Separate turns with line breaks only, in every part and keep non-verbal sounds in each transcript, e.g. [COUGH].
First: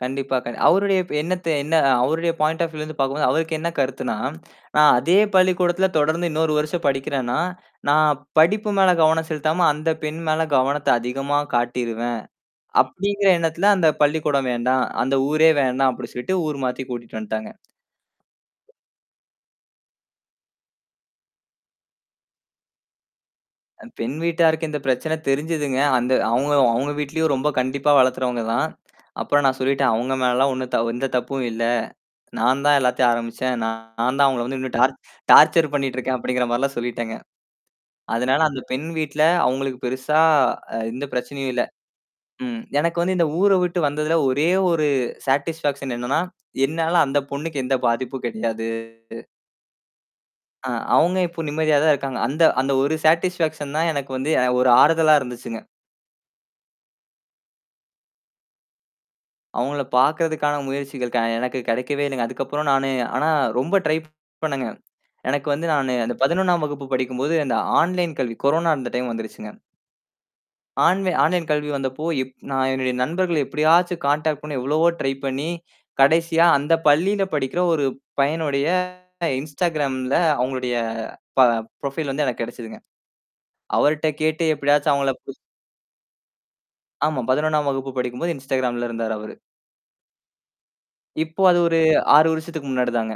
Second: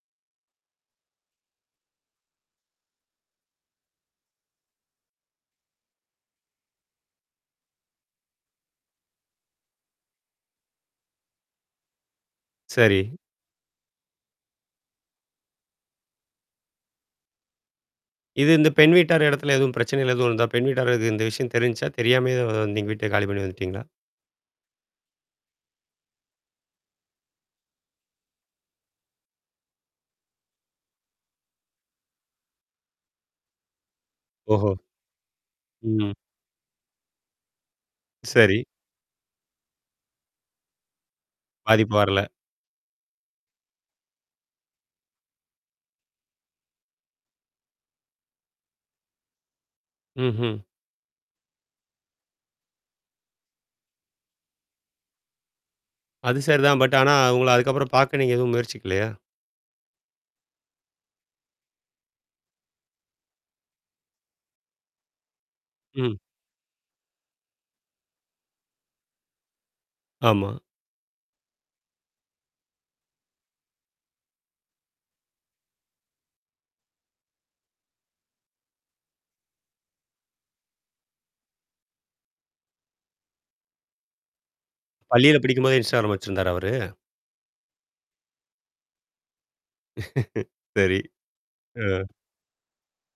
கண்டிப்பா, க அவருடைய இப்ப எண்ணத்த என்னா அவருடைய பாயிண்ட் ஆஃப் வியூல இருந்து பாக்கும்போது, அவருக்கு என்னா கருத்துன்னா? ஆ அதே பள்ளிக்கூடத்துல தொடர்ந்து இன்னொரு வருஷம் படிக்கிறேன்னா, "நான் படிப்பு மேல கவனம் செலுத்தாம, அந்தப் பெண் மேல கவனத்த அதிகமா காட்டிருவேன்!"
சரி.
அப்படிங்கிற எண்ணத்துல, "அந்தப் பள்ளிக்கூடம் வேண்டாம், அந்த ஊரே வேண்டாம்" அப்படி சொல்லிட்டு ஊர் மாத்தி கூட்டிட்டு வந்த்ட்டாங்க.
இது இந்த பெண் வீட்டார் எடத்துல எதுவும் பிரச்சனைகள் எதுவும் இருந்தா? பெண் வீட்டாருக்கு இந்த விஷயம் தெரிஞ்ச்சா? தெரியாமயே வந்தீங் வீட்டை காலி பண்ணீ வந்துட்டீங்களா?
அ பெண் வீட்டாருக்கு இந்தப் பிரச்சனை தெரிஞ்சதுங்க. அந்த அவுங்க அவுங்க வீட்லயும் ரொம்ப கண்டிப்பா வளர்க்குரவங்க தான். அப்புறம் நான் சொல்லிட்டேன் "அவுங்க மேல எல்லாம் ஒண்ணும் தவ எந்த தப்பும் இல்ல, நான் தான் எல்லாத்தையும் ஆரம்பிச்சேன். நான் நான் தான் அவுங்கள வந்து
ஓஹோ.
இன்னும் டார்ச் டார்ச்சர்
ம்.
பண்ணீட்டுருக்கேன்" அப்படிங்கிற மாரில்லாம் சொல்லிட்டேங்க. அதனால,
சரி.
அந்தப் பெண் வீட்ல அவுங்களுக்கு பெருசா அ எந்தப் பிரச்சனையும் இல்ல.
பாதிப்பு வரல.
ம், எனக்கு வந்து, இந்த ஊர விட்டு வந்ததுல, ஒரே ஒரு சாடிஸ்பாக்சன் என்னான்னா? என்னால அந்தப் பொண்ணுக்கு எந்தப் பாதிப்பும் கெடையாது.
ம்ஹ்ம்.
ஆ, அவுங்க இப்ப நிம்மதியாதான் இருக்காங்க. அந்த அந்த ஒரு சாடிஸ்பாக்சன் தான் எனக்கு வந்து எ ஒரு ஆறுதலா இருந்துச்சுங்க.
அது சரிதான். பட் ஆனா அவுங்கள அதுக்கப்புறம் பாக்க நீங்க எதுவும் முயற்சிக்கலையா?
அவுங்கள பாக்கிறதுக்கான முயற்சிகள் க எனக்குக் கெடைக்கவே இல்லைங்க. அதுக்கப்புறம் நானு ஆனா ரொம்ப ட்ரை பண்ணேங்க. எனக்கு வந்து நானு
ம்.
அந்தப் 11ஆம் வகுப்பு படிக்கும்போது இந்த ஆன்லைன் கல்வி கொரோனா இருந்த டைம் வந்துருச்சுங்க.
ஆமா.
ஆன்லைன் ஆன்லைன் கல்வி வந்தப்போ, எப் நான் என்னுடைய நண்பர்கள எப்படியாச்சும் கான்டாக்ட் பண்ண எவ்வளவோ ட்ரை பண்ணி, கடைசியா அந்தப் பள்ளியில படிக்கிற ஒரு பையனுடைய, இன்ஸ்டாக்ராம்ல அவுங்களுடைய ப ப்ரொஃபைல் வந்து எனக்குக் கெடச்சுதுங்க. அவருட்ட கேட்டு எப்படியாச்சும் அவுங்களை பு
பள்ளியில படிக்கும் போதே, இன்ஸ்டாக்ராம் வச்சிருந்தாரா அவரு?
ஆமாம், 11ஆம் வகுப்பு படிக்கும்போது இன்ஸ்டாக்ராம்ல இருந்தார் அவரு.
[LAUGHS] சரி,
இப்போ அது ஒரு
ஆ.
6 வருஷத்துக்கு முன்னாடிதாங்க.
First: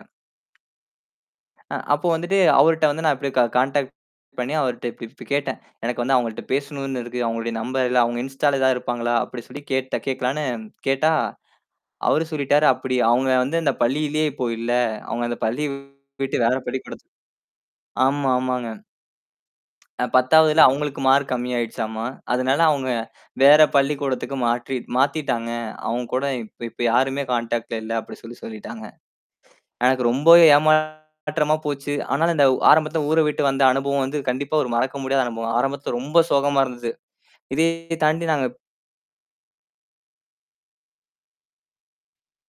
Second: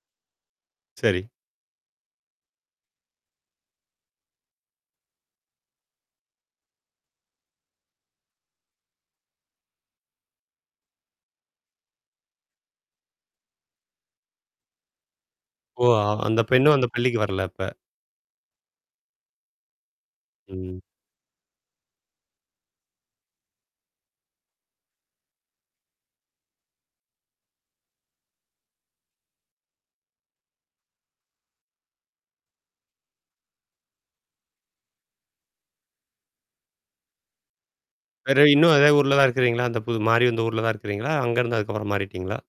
சரி.
ஆ, அப்போ வந்துட்டு, அவருட்ட வந்து நான் அப்படியே க காண்டாக்ட் பண்ணி அவருட்ட இப்டி இப்டீ கேட்டேன். "எனக்கு வந்து அவங்கள்ட்ட பேசணும்ன்னு இருக்கு. அவங்களுடைய நம்பர் இல்ல. அவுங்க இன்ஸ்ட்டால, ஏதாவது இருப்பாங்களா?" அப்படி சொல்லிக் கேட்ட கேட்கலான்னு கேட்டா, அவரு சொல்லிட்டாரு, அப்படி, "அவுங்க வந்து அந்தப் பள்ளியிலயே இப்போ இல்ல. அவுங்க அந்தப் பள்ளிய
ஓ! ஆ,
விட்டு
அந்தப்
வேற
பெண்ணும், அந்தப்
பள்ளிக்கூடத்துக்கு"
பள்ளிக்கு வரல அப்ப.
ஆமா. ஆமாங்க. அ "10வதுல
ம்.
அவுங்களுக்கு மார்க் கம்மியா ஆயிடுச்சாம்மா! அதனால அவுங்க வேற பள்ளிக்கூடத்துக்கு மாற்றி மாத்திட்டாங்க. அவுங்க கூட இப்ப இப்ப யாருமே கான்டாக்ட்ல இல்லை" அப்படி சொல்லி சொல்லிட்டாங்க. எனக்கு ரொம்பவே ஏமாற்றமா போச்சு. ஆனாலும், அந்த ஆரம்பத்துல ஊர விட்டு வந்த அனுபவம் வந்து, கண்டிப்பா ஒரு மறக்க முடியாத அனுபவம். ஆரம்பத்துல ரொம்ப சோகமா இருந்தது. இதைய தாண்டி
வேற
நாங்க
இன்னும் அதே ஊர்ல தான் இருக்கிறீங்களா? அந்த பு மாரி அந்த ஊர்ல தான் இருக்குறீங்களா? அங்க இருந்து அதுக்கப்புறம் மாறிட்டீங்களா?